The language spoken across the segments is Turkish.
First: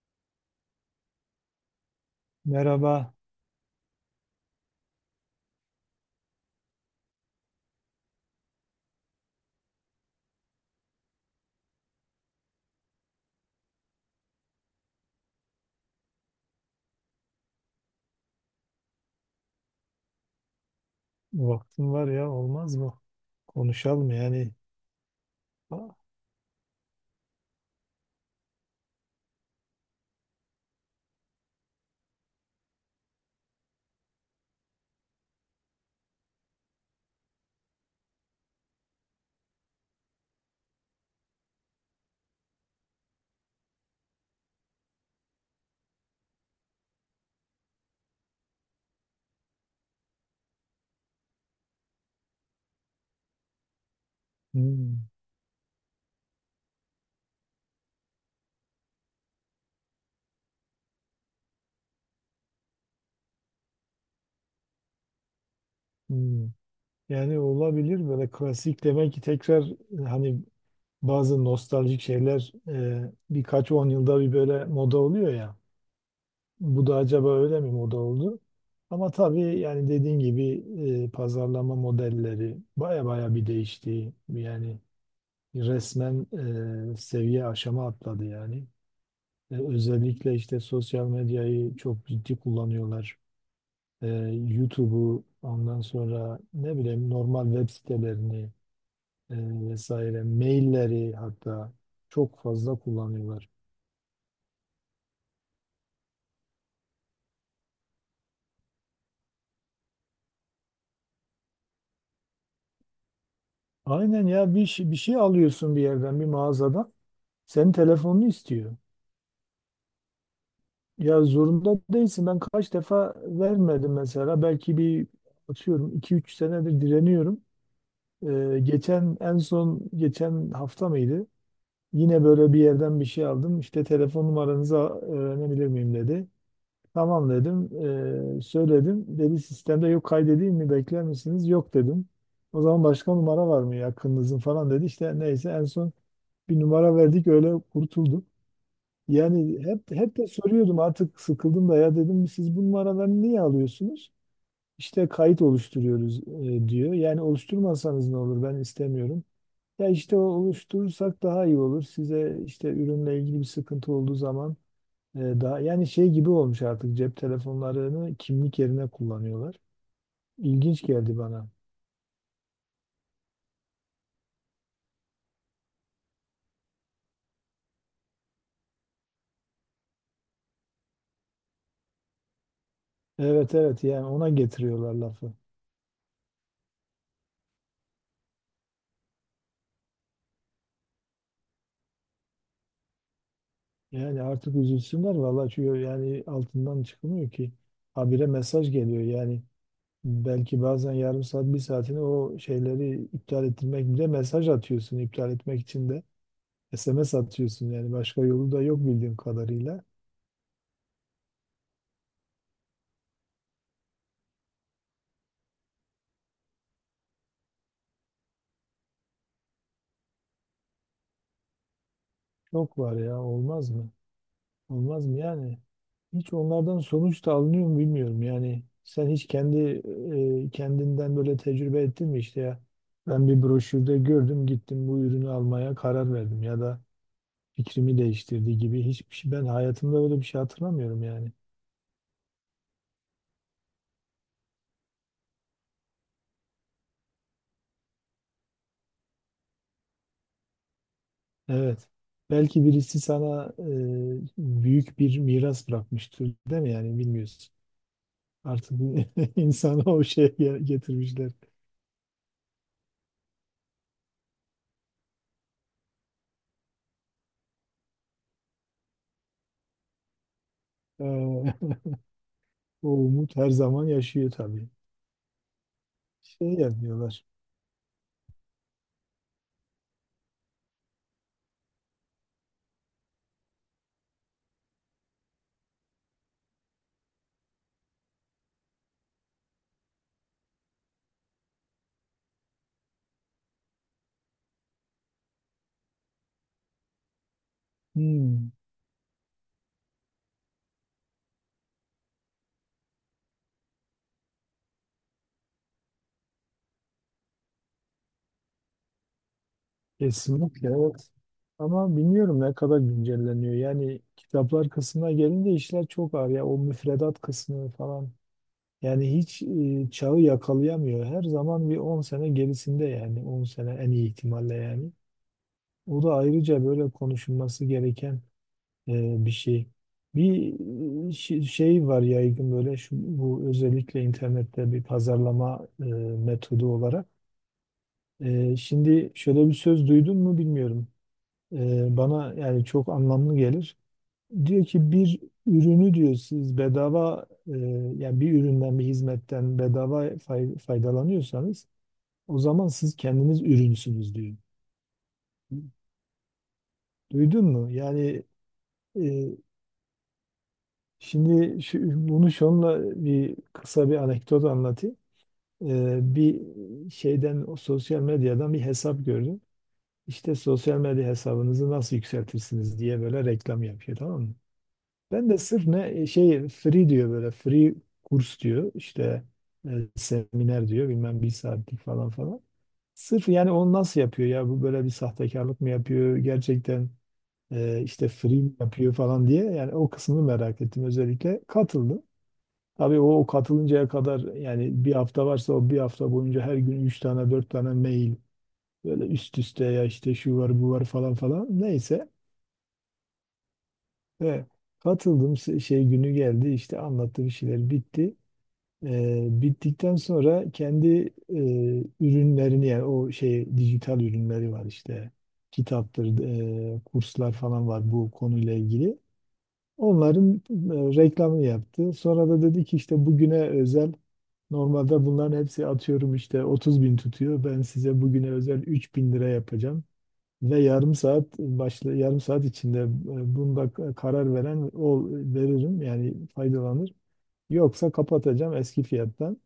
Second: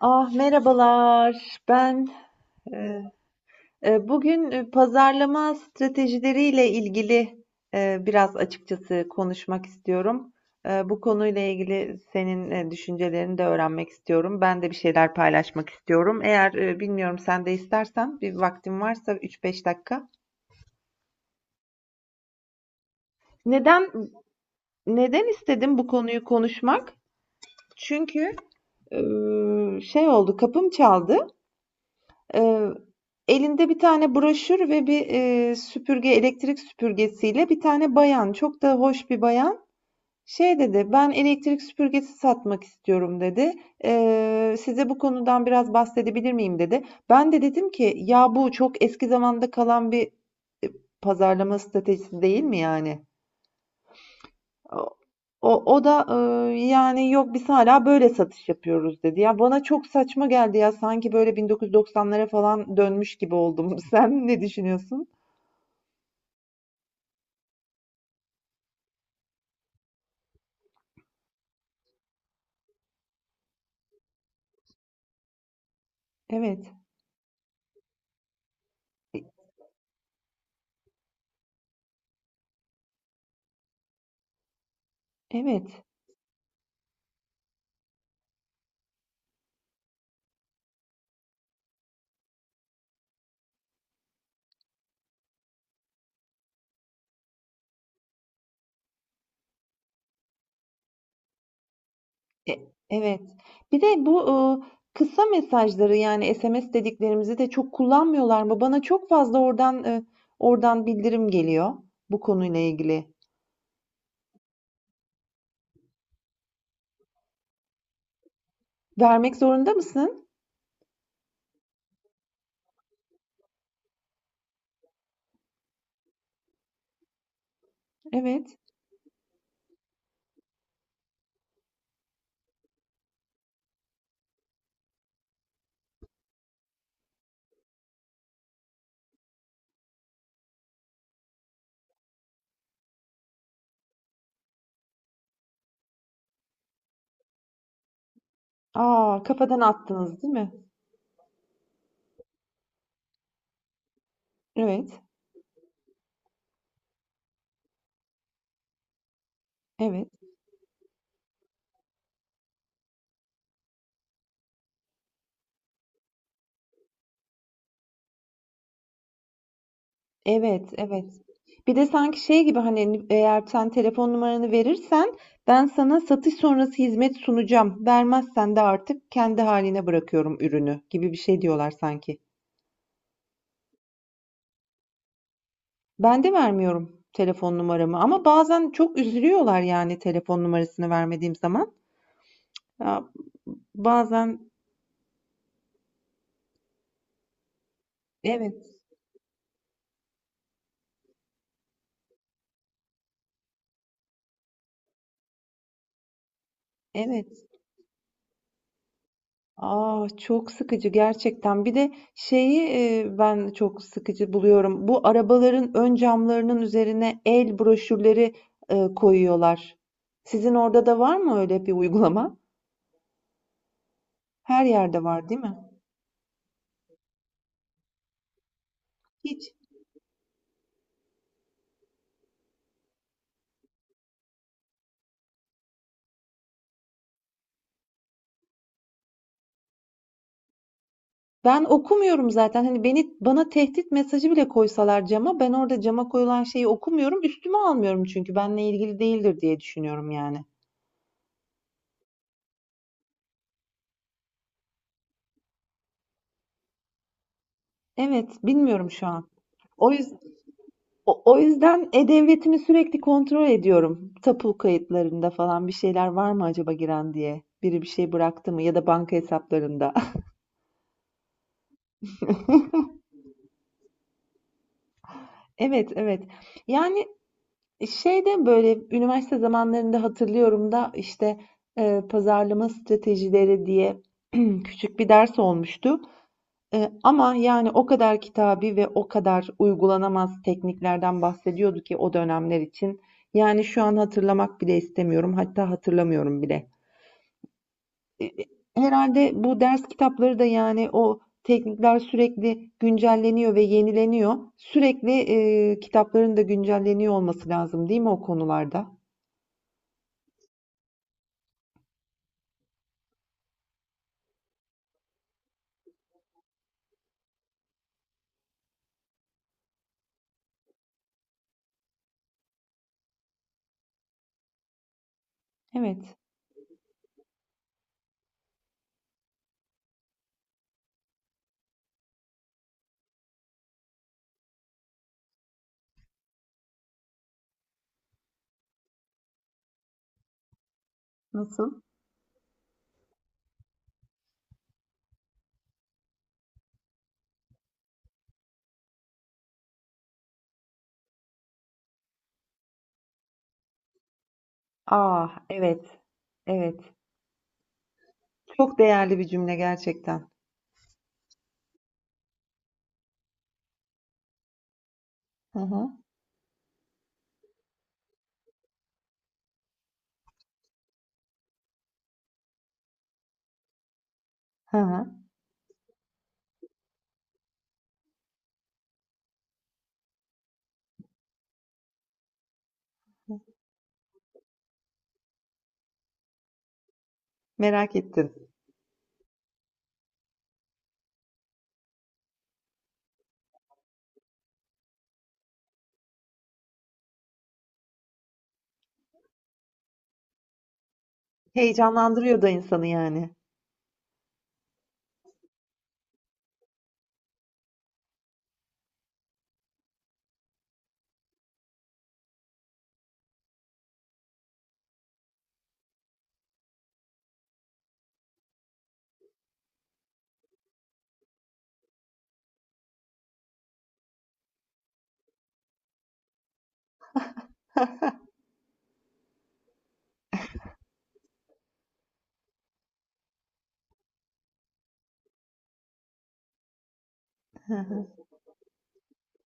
Ah merhabalar. Ben e, Merhaba. Bugün pazarlama stratejileriyle ilgili biraz açıkçası konuşmak istiyorum. Bu konuyla ilgili senin düşüncelerini de öğrenmek istiyorum. Ben de bir şeyler paylaşmak istiyorum. Eğer bilmiyorum sen de istersen bir vaktin varsa 3-5 dakika. Vaktim var ya olmaz mı? Neden Konuşalım yani. neden istedim bu Aa. konuyu konuşmak? Çünkü e, şey oldu, kapım çaldı. Eee, elinde bir tane broşür ve bir süpürge, elektrik süpürgesiyle bir tane bayan, çok da hoş bir bayan, şey dedi, "Ben elektrik süpürgesi satmak istiyorum," dedi. Size bu konudan biraz bahsedebilir miyim?" dedi. Ben de dedim ki, "Ya bu çok eski zamanda kalan bir, eee, pazarlama stratejisi değil mi yani?" Hmm. O da yani yok biz hala böyle satış yapıyoruz dedi. Ya bana çok saçma geldi ya sanki böyle 1990'lara falan dönmüş gibi oldum. Sen ne düşünüyorsun? Hmm. Yani olabilir, böyle klasik demek ki tekrar hani bazı nostaljik şeyler birkaç 10 yılda bir böyle moda oluyor ya. Evet, Bu da acaba öyle mi moda oldu? Ama tabii yani dediğin gibi pazarlama modelleri baya baya bir değişti. Yani evet, resmen seviye aşama atladı yani. Özellikle işte sosyal medyayı çok ciddi kullanıyorlar. E, YouTube'u, ondan sonra ne bileyim, normal web sitelerini e, vesaire, mailleri hatta çok fazla evet. kullanıyorlar. Bir de bu kısa mesajları yani SMS dediklerimizi de çok kullanmıyorlar mı? Bana çok fazla oradan oradan bildirim geliyor bu konuyla ilgili. Aynen ya, bir şey alıyorsun bir yerden, bir mağazadan, senin telefonunu istiyor. Vermek zorunda mısın? Ya zorunda değilsin, ben kaç defa vermedim mesela, belki bir, atıyorum iki üç senedir direniyorum. Evet. Geçen, en son geçen hafta mıydı? Yine böyle bir yerden bir şey aldım. İşte telefon numaranızı öğrenebilir miyim dedi. Tamam dedim. Söyledim. Dedi sistemde yok, kaydedeyim mi, bekler misiniz? Yok dedim. O zaman başka numara var mı yakınınızın falan dedi. İşte neyse, en son bir numara verdik, öyle kurtulduk. Aa, Yani kafadan hep attınız, de değil mi? soruyordum, artık sıkıldım da ya, dedim siz bu numaraları niye alıyorsunuz? Evet, İşte kayıt oluşturuyoruz diyor. Yani oluşturmasanız ne olur, ben istemiyorum. Ya evet, işte, o oluşturursak daha iyi olur. Size işte ürünle ilgili bir sıkıntı olduğu zaman daha, yani şey gibi olmuş, artık cep telefonlarını kimlik yerine kullanıyorlar. evet, İlginç evet. geldi bana. Bir de sanki şey gibi hani eğer sen telefon numaranı verirsen ben sana satış sonrası hizmet sunacağım. Vermezsen de artık kendi haline bırakıyorum ürünü gibi bir şey diyorlar sanki. Evet, evet, yani ona getiriyorlar lafı. Ben de vermiyorum telefon numaramı ama bazen çok üzülüyorlar yani telefon numarasını vermediğim zaman. Ya, Yani bazen artık üzülsünler vallahi, çünkü yani altından çıkılmıyor ki. Habire mesaj evet, geliyor yani, belki bazen yarım saat, bir saatini o şeyleri iptal ettirmek bile, mesaj atıyorsun iptal etmek için de SMS evet. atıyorsun yani, başka yolu da yok bildiğim kadarıyla. Aa, çok sıkıcı gerçekten. Bir de şeyi ben çok sıkıcı buluyorum. Bu arabaların ön camlarının üzerine el broşürleri koyuyorlar. Sizin orada da var mı öyle bir uygulama? Çok var, ya olmaz mı? Her yerde Olmaz mı var, değil mi? yani? Hiç onlardan sonuç da alınıyor mu bilmiyorum yani. Sen hiç Hiç. Kendinden böyle tecrübe ettin mi işte ya? Ben bir broşürde gördüm, gittim bu ürünü almaya karar verdim, ya da fikrimi değiştirdi gibi hiçbir şey ben hayatımda böyle bir şey hatırlamıyorum yani. Ben okumuyorum zaten. Hani beni bana tehdit mesajı bile koysalar cama, ben orada cama koyulan şeyi okumuyorum. Üstüme almıyorum çünkü benimle ilgili değildir diye düşünüyorum yani. Evet. Belki birisi sana büyük bir miras bırakmıştır, değil mi, yani bilmiyorsun. Evet, Artık bilmiyorum şu an. insanı O o yüzden şeye O, getirmişler. o yüzden e-devletimi sürekli kontrol ediyorum. Tapu kayıtlarında falan bir şeyler var mı acaba giren diye. Biri bir şey bıraktı mı ya da banka hesaplarında. Ee, O umut her zaman yaşıyor tabii. Evet, evet. Şey Yani yapıyorlar. şeyde böyle üniversite zamanlarında hatırlıyorum da işte pazarlama stratejileri diye küçük bir ders olmuştu. Ama yani o kadar kitabi ve o kadar uygulanamaz tekniklerden bahsediyordu ki o dönemler için. Yani şu an hatırlamak bile istemiyorum. Hatta hatırlamıyorum bile. E, e, Hmm, Herhalde bu ders kitapları da yani o teknikler sürekli güncelleniyor ve yenileniyor. Sürekli kitapların da güncelleniyor olması lazım, değil mi o konularda? kesinlikle evet. Ama bilmiyorum ne kadar güncelleniyor. Yani kitaplar kısmına gelince işler çok ağır ya. O müfredat kısmı falan. Yani hiç çağı yakalayamıyor. Her zaman bir 10 sene gerisinde yani. 10 sene en iyi ihtimalle yani. O da Evet. ayrıca böyle konuşulması gereken bir şey. Bir şey var yaygın, böyle şu, bu özellikle internette bir pazarlama metodu olarak. Şimdi, şöyle bir söz duydun mu bilmiyorum. Nasıl? Bana yani çok anlamlı gelir. Diyor ki bir ürünü diyor siz bedava, yani bir üründen, bir hizmetten bedava faydalanıyorsanız, o zaman siz kendiniz ürünsünüz diyor. Ah, evet. Evet. Duydun mu? Yani, Çok e, değerli bir cümle gerçekten. şimdi şu, bunu şunla bir kısa bir anekdot anlatayım. Hı hı. Bir şeyden, o sosyal medyadan bir hesap gördüm. İşte sosyal medya hesabınızı nasıl yükseltirsiniz diye böyle reklam yapıyor, tamam mı? Hı hı. Ben de sırf ne şey, free diyor böyle, free kurs diyor işte e, seminer diyor, bilmem bir saatlik falan falan. Sırf yani onu nasıl yapıyor ya, bu böyle bir sahtekarlık mı yapıyor gerçekten, Merak işte free ettim. mi yapıyor falan diye, yani o kısmını merak ettim, özellikle katıldım. Tabii o katılıncaya kadar yani, bir hafta varsa o bir hafta boyunca her gün 3 tane 4 tane mail, böyle üst üste ya, işte şu var bu var falan falan. Neyse. Heyecanlandırıyor da insanı yani. He. Katıldım, şey günü geldi, işte anlattı, bir şeyler bitti. Bittikten sonra kendi e, ürünlerini, yani o şey, dijital ürünleri var işte, kitaptır, kurslar falan var bu konuyla ilgili. Onların reklamını yaptı. Sonra da dedi ki işte bugüne özel, normalde bunların hepsi atıyorum işte 30 bin tutuyor. Ben size bugüne özel 3 bin lira yapacağım. Ve yarım saat başla, yarım saat içinde bunda karar veren, o veririm yani, faydalanır. Hı Yoksa hı. kapatacağım eski fiyattan.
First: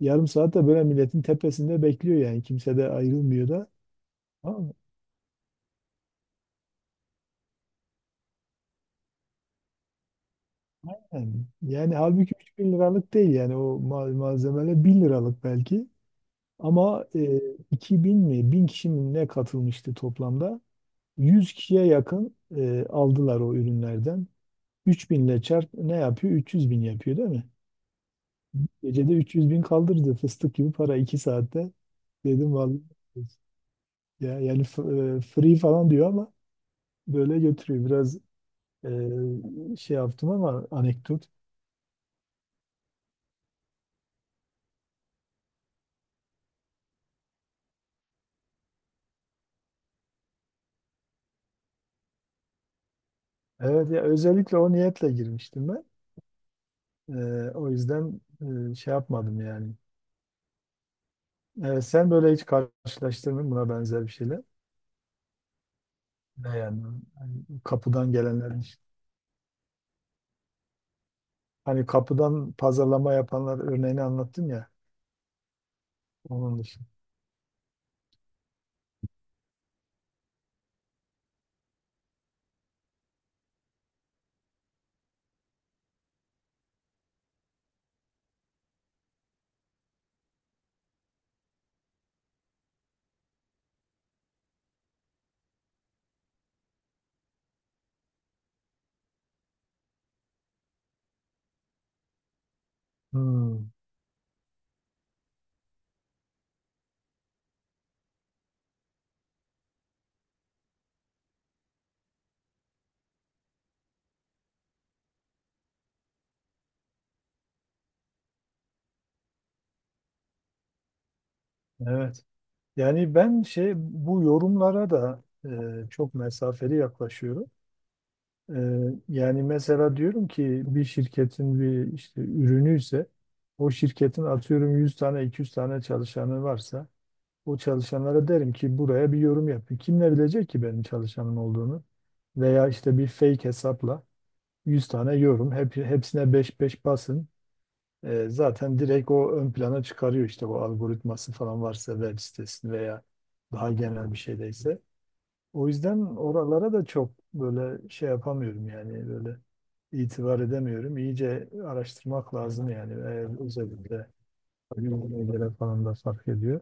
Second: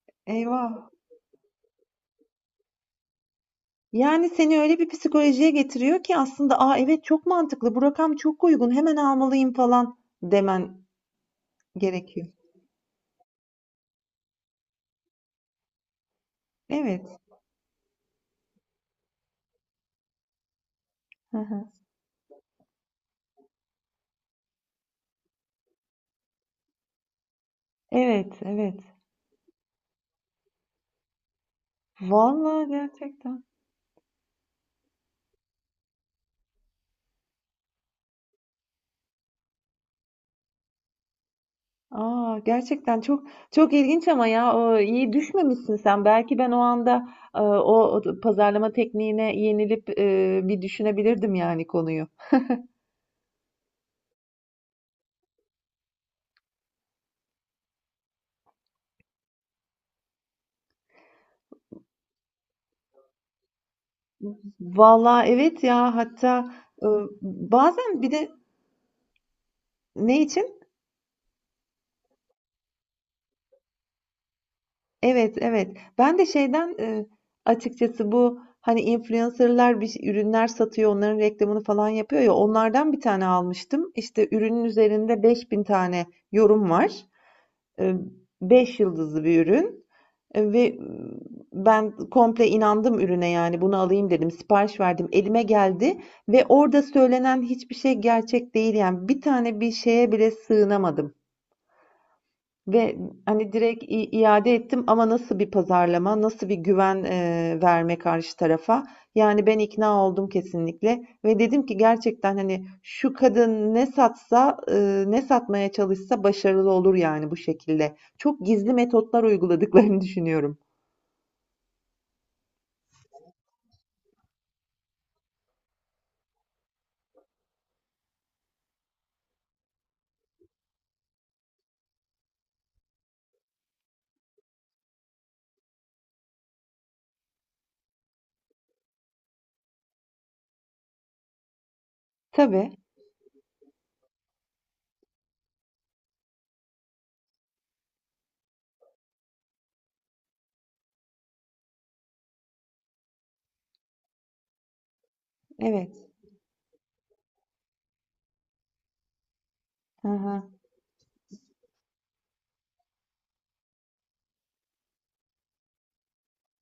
Yarım saat de böyle Eyvah. milletin tepesinde bekliyor yani, kimse de ayrılmıyor da. Yani seni Tamam mı? öyle bir psikolojiye getiriyor ki aslında "Aa evet çok mantıklı. Bu rakam çok uygun. Hemen almalıyım," falan demen Yani, yani gerekiyor. halbuki 3.000 liralık değil yani, o malzemeler 1000 liralık belki. Evet. Ama 2.000 mi, 1000 kişi mi ne katılmıştı toplamda? Hı 100 hı. kişiye yakın aldılar o ürünlerden. 3.000 ile çarp ne yapıyor? 300 bin yapıyor değil mi? Evet, evet. Gecede 300 bin kaldırdı, fıstık gibi para, 2 saatte. Dedim Vallahi vallahi, gerçekten. ya yani free falan diyor ama böyle götürüyor. Biraz şey yaptım ama, anekdot. Aa, gerçekten çok ilginç ama ya o iyi düşmemişsin sen. Belki ben o anda o pazarlama tekniğine yenilip bir düşünebilirdim yani konuyu. Evet ya, özellikle o niyetle girmiştim ben. O yüzden şey yapmadım yani. Evet, sen böyle hiç karşılaştırdın mı buna benzer bir şeyler? Vallahi evet ya hatta Ne yani? e, Hani bazen bir kapıdan de gelenler işte. ne için? Hani kapıdan pazarlama yapanlar örneğini anlattım ya, Evet evet. Ben de onun şeyden dışında. Açıkçası bu hani influencerlar ürünler satıyor, onların reklamını falan yapıyor ya onlardan bir tane almıştım. İşte ürünün üzerinde 5.000 tane yorum var. E, 5 yıldızlı bir ürün. Ve ben komple inandım ürüne, yani, "Bunu alayım," dedim. Sipariş verdim. Elime geldi ve orada söylenen hiçbir şey gerçek değil, yani. Bir tane bir şeye bile sığınamadım ve, hani, Hmm, direkt iade ettim ama nasıl bir pazarlama, nasıl bir güven, verme karşı tarafa? Yani, ben ikna oldum kesinlikle ve dedim ki gerçekten, hani, şu kadın ne satsa, ne satmaya çalışsa başarılı olur, yani, bu şekilde. Çok gizli metotlar uyguladıklarını düşünüyorum. evet. Yani ben şey, bu yorumlara da çok mesafeli yaklaşıyorum. E, yani mesela, diyorum ki bir şirketin bir işte ürünü ise, o şirketin atıyorum 100 tane 200 tane çalışanı varsa, o çalışanlara derim ki buraya bir yorum yapın. Kim ne bilecek ki benim çalışanım olduğunu? Veya Tabii, işte bir fake hesapla 100 tane yorum, hepsine 5-5 basın. Zaten direkt o ön plana çıkarıyor işte, bu algoritması falan varsa web sitesini, veya daha genel bir şeydeyse. O evet. yüzden oralara da çok böyle şey yapamıyorum yani, böyle Hı itibar hı, edemiyorum. İyice araştırmak lazım yani, eğer özellikle günümüze göre falan da fark ediyor.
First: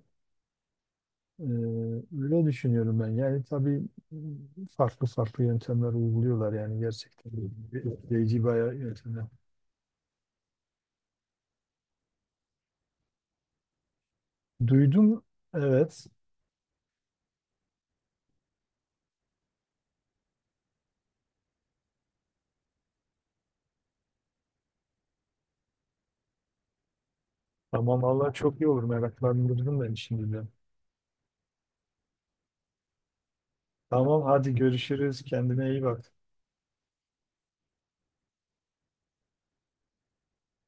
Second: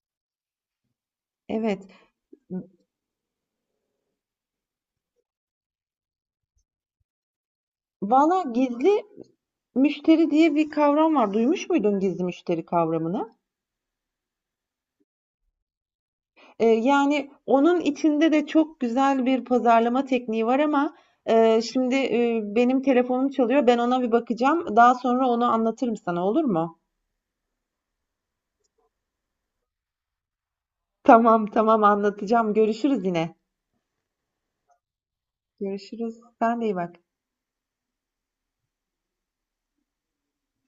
E, evet. öyle düşünüyorum ben. Yani tabii farklı farklı yöntemler uyguluyorlar yani, gerçekten Valla etkileyici bayağı gizli yöntemler. müşteri diye bir kavram var. Duymuş muydun gizli müşteri kavramını? Duydum evet. Yani onun içinde de çok güzel bir pazarlama tekniği var ama şimdi benim telefonum çalıyor. Ben ona bir bakacağım. Daha sonra onu anlatırım sana olur mu? Tamam valla, çok iyi olur, meraklandırdın beni şimdi de. Tamam, tamam anlatacağım. Görüşürüz yine. Tamam hadi görüşürüz, kendine iyi bak. Görüşürüz. Sen de iyi bak.